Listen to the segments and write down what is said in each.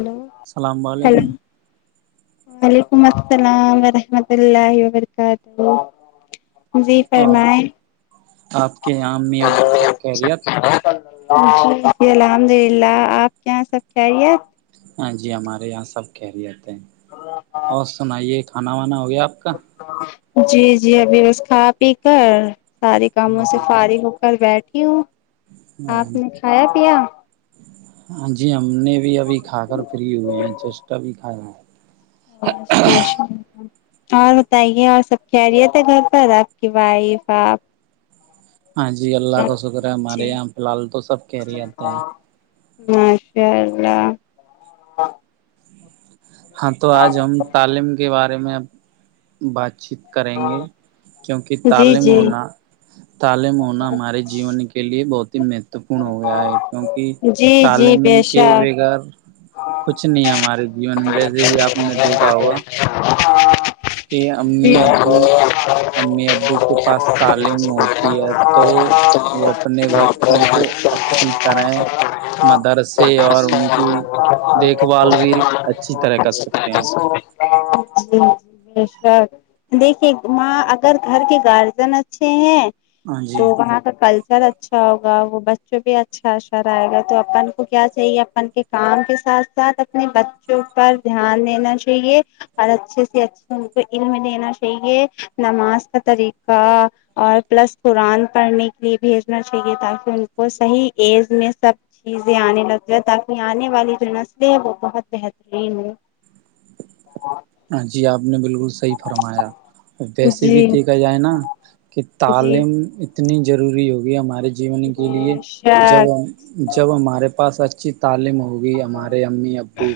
hello السلام hello علیکم وعلیکم السلام ورحمۃ اللہ وبرکاتہ جی اور فرمائیں آپ کے یہاں امی ابو سب خیریت جی الحمد للہ آپ کے یہاں سب خیریت ہاں جی ہمارے یہاں سب خہیریت ہیں اور سنائیے کھانا وانا ہو گیا آپ کا جی جی ابھی بس کھا پی کر سارے کاموں سے جی فارغ ہو کر بیٹھی ہوں آپ نے کھایا پیا ہاں جی ہم نے بھی ابھی کھا کر فری ہوئے ہیں چسٹ ابھی کھایا ہے اچھا اور بتائیے اور سب خیریت ہے گھر پر آپ کی وائف آپ ہاں جی اللہ کا شکر ہے ہمارے جی یہاں فی الحال تو سب خیریت ہیں ماشاء اللہ ہاں تو آج ہم تعلیم کے بارے میں اب ہم بات چیت کریں گے کیونکہ جی تعلیم جی ہونا تعلیم ہونا ہمارے جیون کے لیے بہت ہی مہت مہتپورن ہو گیا ہے کیونکہ جی جی تعلیم بے کے شک بغیر کچھ نہیں ہمارے جیون میں ویسے بھی آپ نے دیکھا ہوگا کہ امی ابو امی [inaudible] ابو کے پاس تعلیم ہوتی ہے تو وہ اپنے [inaudible] بچوں کو اچھی طرح مدرسے اور [inaudible] ان کی دیکھ بھال بھی اچھی طرح کر سکتے ہیں [inaudible] جی جی بے شک دیکھیے ماں اگر گھر کے گارجین اچھے ہیں ہاں تو جی وہاں کا کلر سر اچھا ہوگا وہ بچوں بھی اچھا سر آئے گا تو اپن کو کیا چاہیے اپن کے کام کے ساتھ ساتھ اپنے بچوں پر دھیان دینا چاہیے اور اچھے سے اچھے ان کو علم دینا چاہیے نماز کا طریقہ اور پلس قرآن پڑھنے کے لیے بھیجنا چاہیے تاکہ ان کو صحیح ایج میں سب چیزیں آنے لگ جاے تاکہ آنے والی جو نسلیں ہیں وہ بہت بہترین ہو جی آپ نے بالکل صحیح فرمایا ویسے بھی جی دیکھا جائے نا کہ جی تعلیم اتنی ضروری ہوگی ہمارے جیون کے لیے بے جب شک جب ہمارے پاس اچھی تعلیم ہوگی ہمارے امی ابو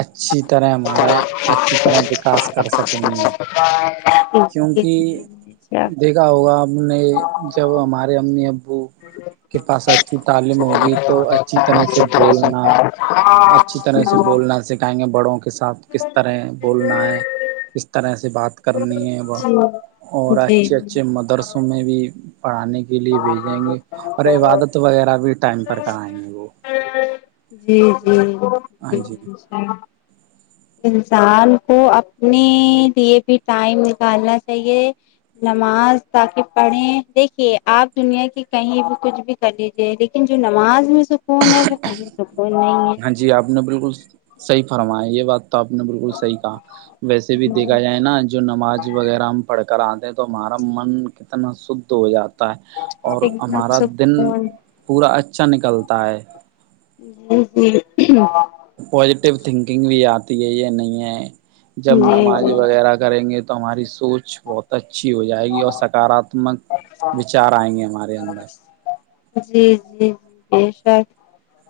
اچھی طرح ہمارا اچھی طرح وکاس کر سکیں گے جی کیونکہ جی بے شک دیکھا ہوگا ہم نے جب ہمارے امی ابو کے پاس اچھی تعلیم ہوگی تو اچھی طرح سے بولنا اچھی طرح سے بولنا نہ سکھائیں گے بڑوں کے ساتھ کس طرح بولنا ہے کس طرح سے بات کرنی ہے وہ اور جی اچھے اچھے مدرسوں میں بھی پڑھانے کے لیے بھیج دیںگے گے اور عبادت وغیرہ بھی ٹائم پر کرائیں گے وہ جی جی ہاں جی ہ انسان کو اپنے لیے بھی ٹائم نکالنا چاہیے نماز تاکہ پڑھیں دیکھیے آپ دنیا کی کہیں بھی کچھ بھی کر لیجیے لیکن جو نماز میں سکون ہے وہ کب سکون نہیں ہے ہاں جی آپ نے بالکل صحیح فرمایا یہ بات تو آپ نے بالکل صحیح کہا ویسے بھی ہے دیکھا جائے نا جو نماز وغیرہ ہم پڑھ کر آتے ہیں تو ہمارا من کتنا شدھ ہو جاتا ہے اور ایک دم ہمارا دن سکون پورا اچھا نکلتا ہے جی جی پازیٹیو تھنکنگ بھی آتی ہے یہ نہیں ہے جب جی نماز جی وغیرہ کریں گے تو ہماری سوچ بہت اچھی ہو جائے گی اور سکاراتمک وچار آئیں گے ہمارے اندر جی جی جی بے شک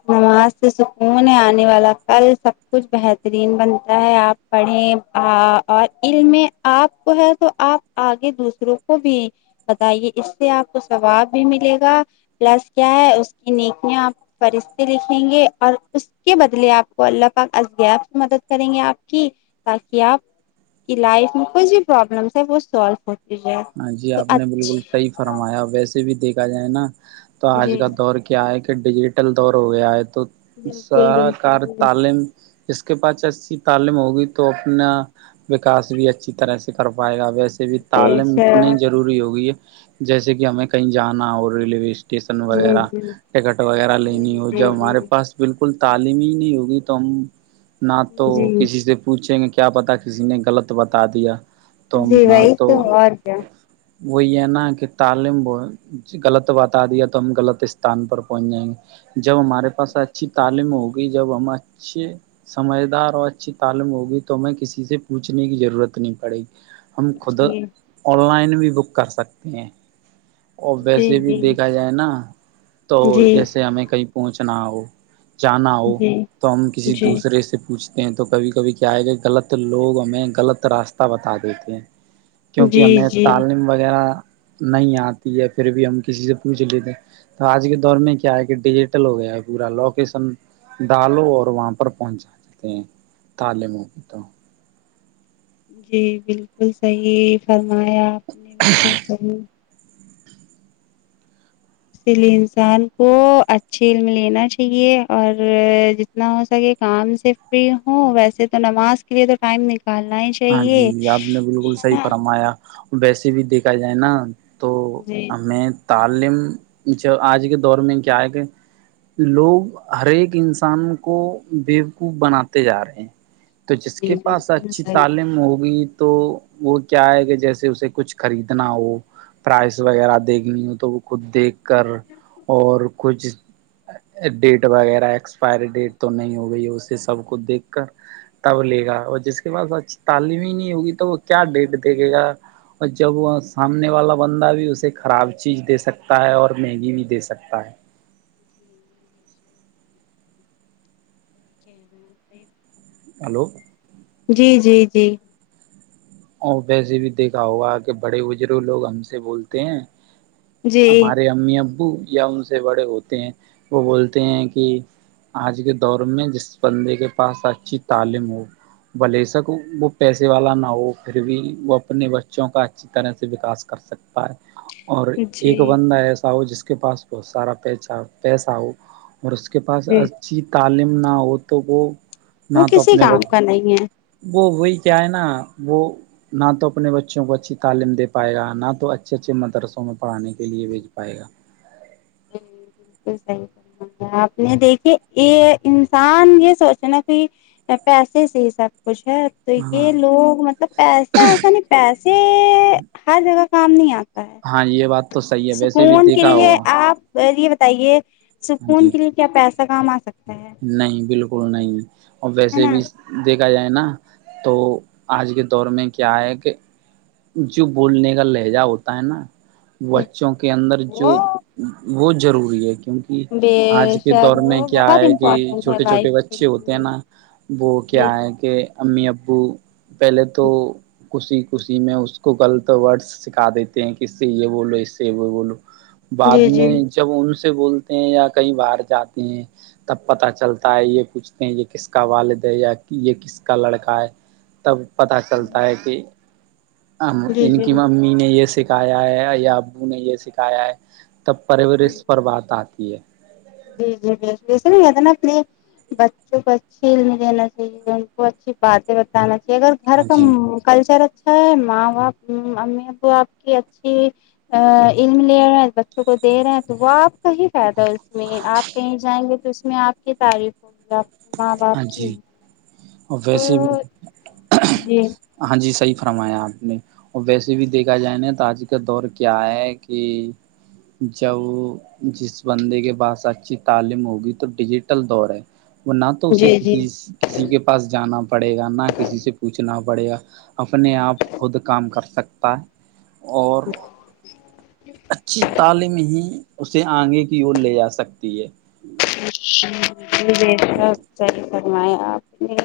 نماز سے سکون ہے آنے والا کل سب کچھ بہترین بنتا ہے آپ پڑھیں اور علم میں آپ کو ہے تو آپ آگے دوسروں کو بھی بتائیے اس سے آپ کو ثواب بھی ملے گا پلس کیا ہے اس کی نیکیاں آپ فرشتے لکھیں گے اور اس کے بدلے آپ کو اللہ پاک غائب سے مدد کریں گے آپ کی تاکہ آپ کی لائف میں کوئی جو پرابلمس ہے وہ سولف ہو ہاں جی آپ نے بالکل صحیح فرمایا ویسے بھی دیکھا جائے نا تو آج جی کا دور کیا ہے کہ کہ ڈیجیٹل دور ہو گیا ہے تو بالکل سرا بالکل کار جی تعلیم اس کے پاس ایسی تعلیم ہوگی تو اپنا وکاس بھی اچھی طرح سے کر پائے گا ویسے بھی بے تعلیم اتنی شک ضروری ہوگئی ہے جیسے کہ ہمیں کہیں جانا اور ریلوے اسٹیشن جی وغیرہ جی ٹکٹ وغیرہ جی لینی ہو جی جب جی ہمارے پاس بالکل تعلیم ہی نہیں ہوگی تو ہم نہ تو جی کسی سے پوچھیں گے کیا پتا کسی نے غلط بتا دیا جی وہی تو اور کیا وہ یہ نا کہ تعلیم غلط بتا دیا تو ہم غلط استان پر پہنچ جائیں گے جب ہمارے پاس اچھی تعلیم ہوگی جب ہم اچھے سمجھدار اور اچھی تعلیم ہوگی تو ہمیں کسی سے پوچھنے کی ضرورت نہیں پڑے گی ہم خود جی آن لائن بھی بک کر سکتے ہیں اور جی ویسے بھی جی دیکھا جائے نا تو جی جیسے ہمیں کہیں پہنچھنا ہو جانا ہو جی تو ہم کسی جی دوسرے سے پوچھتے ہیں تو کبھی کبھی کیا آئے گا غلط لوگ ہمیں غلط راستہ بتا دیتے ہیں کیونکہ جی ہمیں جی تعلیم وغیرہ نہیں آتی ہے پھر بھی ہم کسی سے پوچھ لیتے تو آج کے دور میں کیا ہے کہ ڈیجیٹل ہو گیا ہے پورا لوکیشن ڈالو اور وہاں پر پہنچا دیتے ہیں تال م تو جی بالکل صحیح فرمایا آپ نے بالکل اس لیے انسان کو اچھے علم لینا چاہیے اور تنا ہو سکے کام سے فری ہو ویسے تو نماز کے لیے تو ٹائم نکالنا ہی ہاں چاہیے جی آپ نے بالکل ہے صحیح نا فرمایا ویسے بھی دیکھا جائے نا تو جی ہمیں تعلیم جو آج کے دور میں کیا ہے کہ لوگ ہر ایک انسان کو بیوقوف بناتے جا رہے ہیں تو جس کے جی پاس بالکل اچھی صحیح تعلیم ہوگی تو وہ کیا ہے کہ جیسے اسے کچھ خریدنا ہو پرائز وغیرہ دیکھ گئی ہو تو وہ خود دیکھ کر اور کچھ ڈیٹ وغیرہ ایکسپائری ڈیٹ تو نہیں ہو گئی اسے سب کو دیکھ کر تب لے گا اور جس کے پاس اچھی تعلیم ہی نہیں ہوگی تو وہ کیا ڈیٹ دیکھے گا اور جب وہ سامنے والا بندہ بھی اسے خراب چیز دے سکتا ہے اور مہنگی بھی دے سکتا ہے [inaudible] ہلو جی جی جی اور ویسے بھی دیکھا ہوگا کہ بڑے بزرگ لوگ ہم سے بولتے ہیں کہ جی ہمارے امی ابو یا ان سے بڑے ہوتے ہیں وہ بولتے ہیں کہ آج کے دور میں جس بندے کے پاس اچھی تعلیم ہو میں لیسکو وہ پیسے والا نہ ہو پھر بھی وہ اپنے بچوں کا اچھی طرح سے وکاس کر سکتا ہے اور جی ایک جی بندہ ایسا ہو جس کے پاس بہت سارا پیسہ پیسہ ہو اور اس کے پاس اچھی تعلیم نہ ہو تو وہ نہ وہ تو کسی اپنے ب کام کا نہیں ہے وہ وہی کیا ہے نا وہ نہ تو اپنے بچوں کو اچھی تعلیم دے پائے گا نہ تو اچھے اچھے مدرسوں میں پڑھانے کے لیے بھیج پائے گا جی بالکل صحیح آپ نے دیکھی یہ انسان یہ سوچنا کی پیسے سے ہی سب کچھ ہے تو ہاں یہ لوگ مط لب پیسہ ایسا نہیں پیسے ہر جگہ کام نہیں آتا ہے ہاں یہ بات تو صحیح ہے ویسے بھی سکون کے دیکھا لیے ہوگا ہاں آپ پہلے یہ بتائیے جی سکون کے لیے کیا پیسہ کام آ سکتا ہے نہیں بالکل نہیں اور ہے ویسے نا بھی س دیکھ ا جائے نا تو آج کے دور میں کیا ہے کہ جو بولنے کا لہجہ ہوتا ہے نا بچوں کے اندر جو وہ ہہت ضروری ہے کیونکہ ہ بے آج کے شک دور میں وہ کیا بہت ہے کہ امپورٹینٹ ہے چھوٹے لائف چھوٹے کے بچے ہوتے ہیں نا لیے وہ کیا جی ہے کہ امی ابو پہلے تو خوشی خوشی میں اس کو غلط ورڈس سکھا دیتے ہیں کہ اس سے یہ بولو اس سے وہ بولو بعد جی میں جب ان سے بولتے ہیں یا کہیں باہر جاتے ہیں تب پتہ چلتا ہے یہ کچھ نہیں یہ کس کا والد ہے یا یہ کس کا لڑکا ہے تب پتا چلتا ہے کہ ہاں ہاں جی ان جی کی ممی نے یہ سکھایا ہے یا ابو نے یہ سکھایا ہے تب پرورش جی پر بات آتی ہے جی جی باکل ویسے نہ نہیں جاتے نا پلے بچوں کو اچھی علم دینا چاہیے ان کو اچھی باتیں بتانا چاہیے اگر گھر ہاں کا جی م کلچر اچھا ہے ماں باپ امی ابو آپ کی اچھی ا علم لے رہے ہیں بچوں کو دے رہے ہیں تو وہ آپ کا ہی فائدہ ہے اس میں آپ کہیں جائیں گے تو اس میں آپ کی تعریف ہوگی آپ کے ماں ہاں باپ کی جی اور ویسے بھی تو جی ہاں جی صحیح فرمایا آپ نے اور ویسے بھی دیکھا جائے نا تو آج کا دور کیا ہے کی جب جس بندے کے پاس اچھی تعلیم ہوگی تو ڈیجیٹل دور ہے وہ نہ تو اسے جی کسی جی جی کسی کے پاس جانا پڑے گا نہ کسی سے پوچھنا پڑے گا اپنے آپ خود کام کر سکتا اور [inaudible] اچھی تعلیم ہی اسے آگے کی اور لے جا سکتی ہے [unintelligible] صحیح فرمائے آپ نے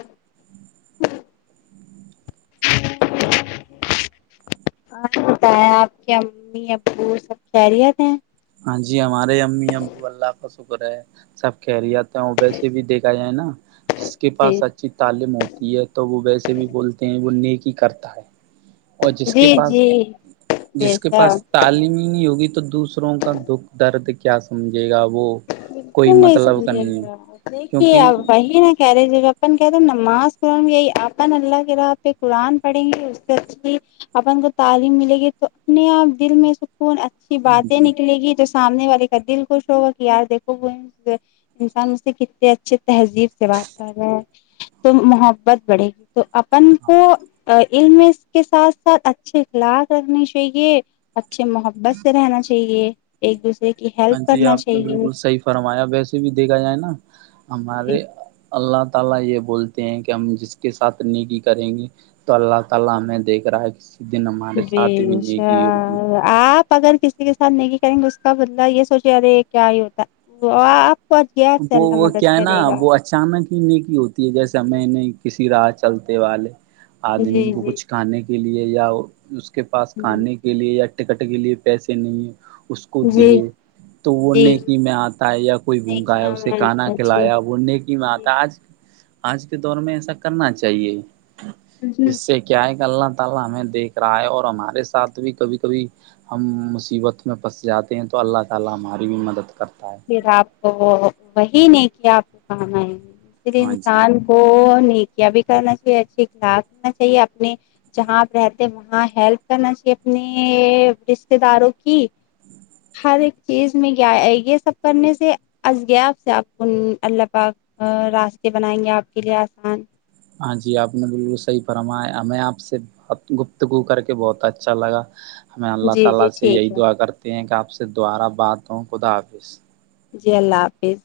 یسپ ہی بتائیں آپ کے امی ابو سب خیریت ہیں ہاں جی ہمارے امی ابو اللہ کا شکر ہے سب خیریت تا ہوں ویسے بھی دیکھا جائے نا جس کے پاس جی اچ اچھی تعلیم ہوتی ہے تو وہ ویسے بھی بولتے ہیں وہ نیکی کرتا ہے اور جس کے جی پاس جی بے جس کے شک پاس تعلیم ہی نہیں ہوگی تو دوسروں کا دکھ درد کیا سمجھے گا وہ کوئی بالکل نہیں مطلب کا سمجھے نہیں ہے گے دیکھیے کیونکہ اب وہی ہے کئی جگہ اپن کہہ رہے ہیں نماز قرآن یہ اپن اللہ کے راہ پہ قرآن پڑھیں گے اس سے اچھی اپن کو تعلیم ملے گی تو اپنے آپ دل میں کون اچھی ہاں باتیں جی نکلے گی جو سامنے والے کا دل خوش ہوگا کہ یار دیکھو وہ انسان اس سے کتنے اچھے تہذیب سے بات کر رہا ہے تو محبت بڑھے گی تو اب اپن کو علم اس کے ساتھ ساتھ اچھے اخلاق رکھنے چاہیے اچھے محبت سے رہنا چاہیے ایک دوسرے کی ہاں ہیلپ جی کرنا آپ نے چاہیے بالکل صحیح فرمایا ویسے بھی دیکھا جائے نا ہمارے جی اللہ تعالی یہ بولتے ہیں کہ ہم جس کے ساتھ نیکی کریں گے تو اللہ تعالی ہمیں دیکھ رہا ہے کسی دن ہمارے ساتھ بھی جی نیکی ہوگی آپ اگر کسی کے ساتھ نیکی کریں گے اس کا بدلا یہ سوچے رہے کیا ہی ہوتا تو آپ پہنچ گۓ آپ سے وہ الله وہ مدد کیا ہے نا کرے گا وہ اچانک ہی نیکی ہوتی ہے جیسے میں نے کسی راہ چلتے والے جی آدمی کو کچھ کھانے کے لیے یا اس کے پاس جی کھانے کے لیے یا ٹکٹ کے لیے پیسے نہیں اس کو جی دیے تو وہ جی نیکی میں آتا ہے یا کوئی بھوکا ہے نیکیاں اسے میں کھانا جی کھلایا وه نیکی میں آتا ہے آج آج کے دور میں ایسا کرنا چاہیے جی اس سے کیا ہے کہ اللہ تعالی ہمیں دیکھ رہا ہے اور ہمارے ساتھ بھی کبھی کبھی ہم مصیبت میں پھنس جاتے ہیں تو اللہ تعالی ہماری بھی مدد کرتا ہے پھر آپ کو وہی نیکیاں آپ کو کام آئے گے اس لیے ہاں جی انسان کونیکیاں بھی کرنا چاہیے اچھے اخلاق رکھنا چاہیے اپنے جہاں آپ رہتے وہاں ہیلپ کرنا چاہیے اپنے رشتے داروں کی ہر ایک چیز میں کیا آئے گی یہ سب کرنے سے آج غیب سے آپ کو اللہ پاک آ راستے بنائیں گے آپ کے لیے آسان ہاں جی آپ نے بالکل صحیح فرمایا میں آپ سے ابت گفتگو کر کے بہت اچھا لگا ہمیں اللہ جی جی تعالی سے یہی ٹھیک ہے دعا کرتے ہیں کہ آپ سے دوبارہ بات ہوں خدا حافظ جی اللہ حافظ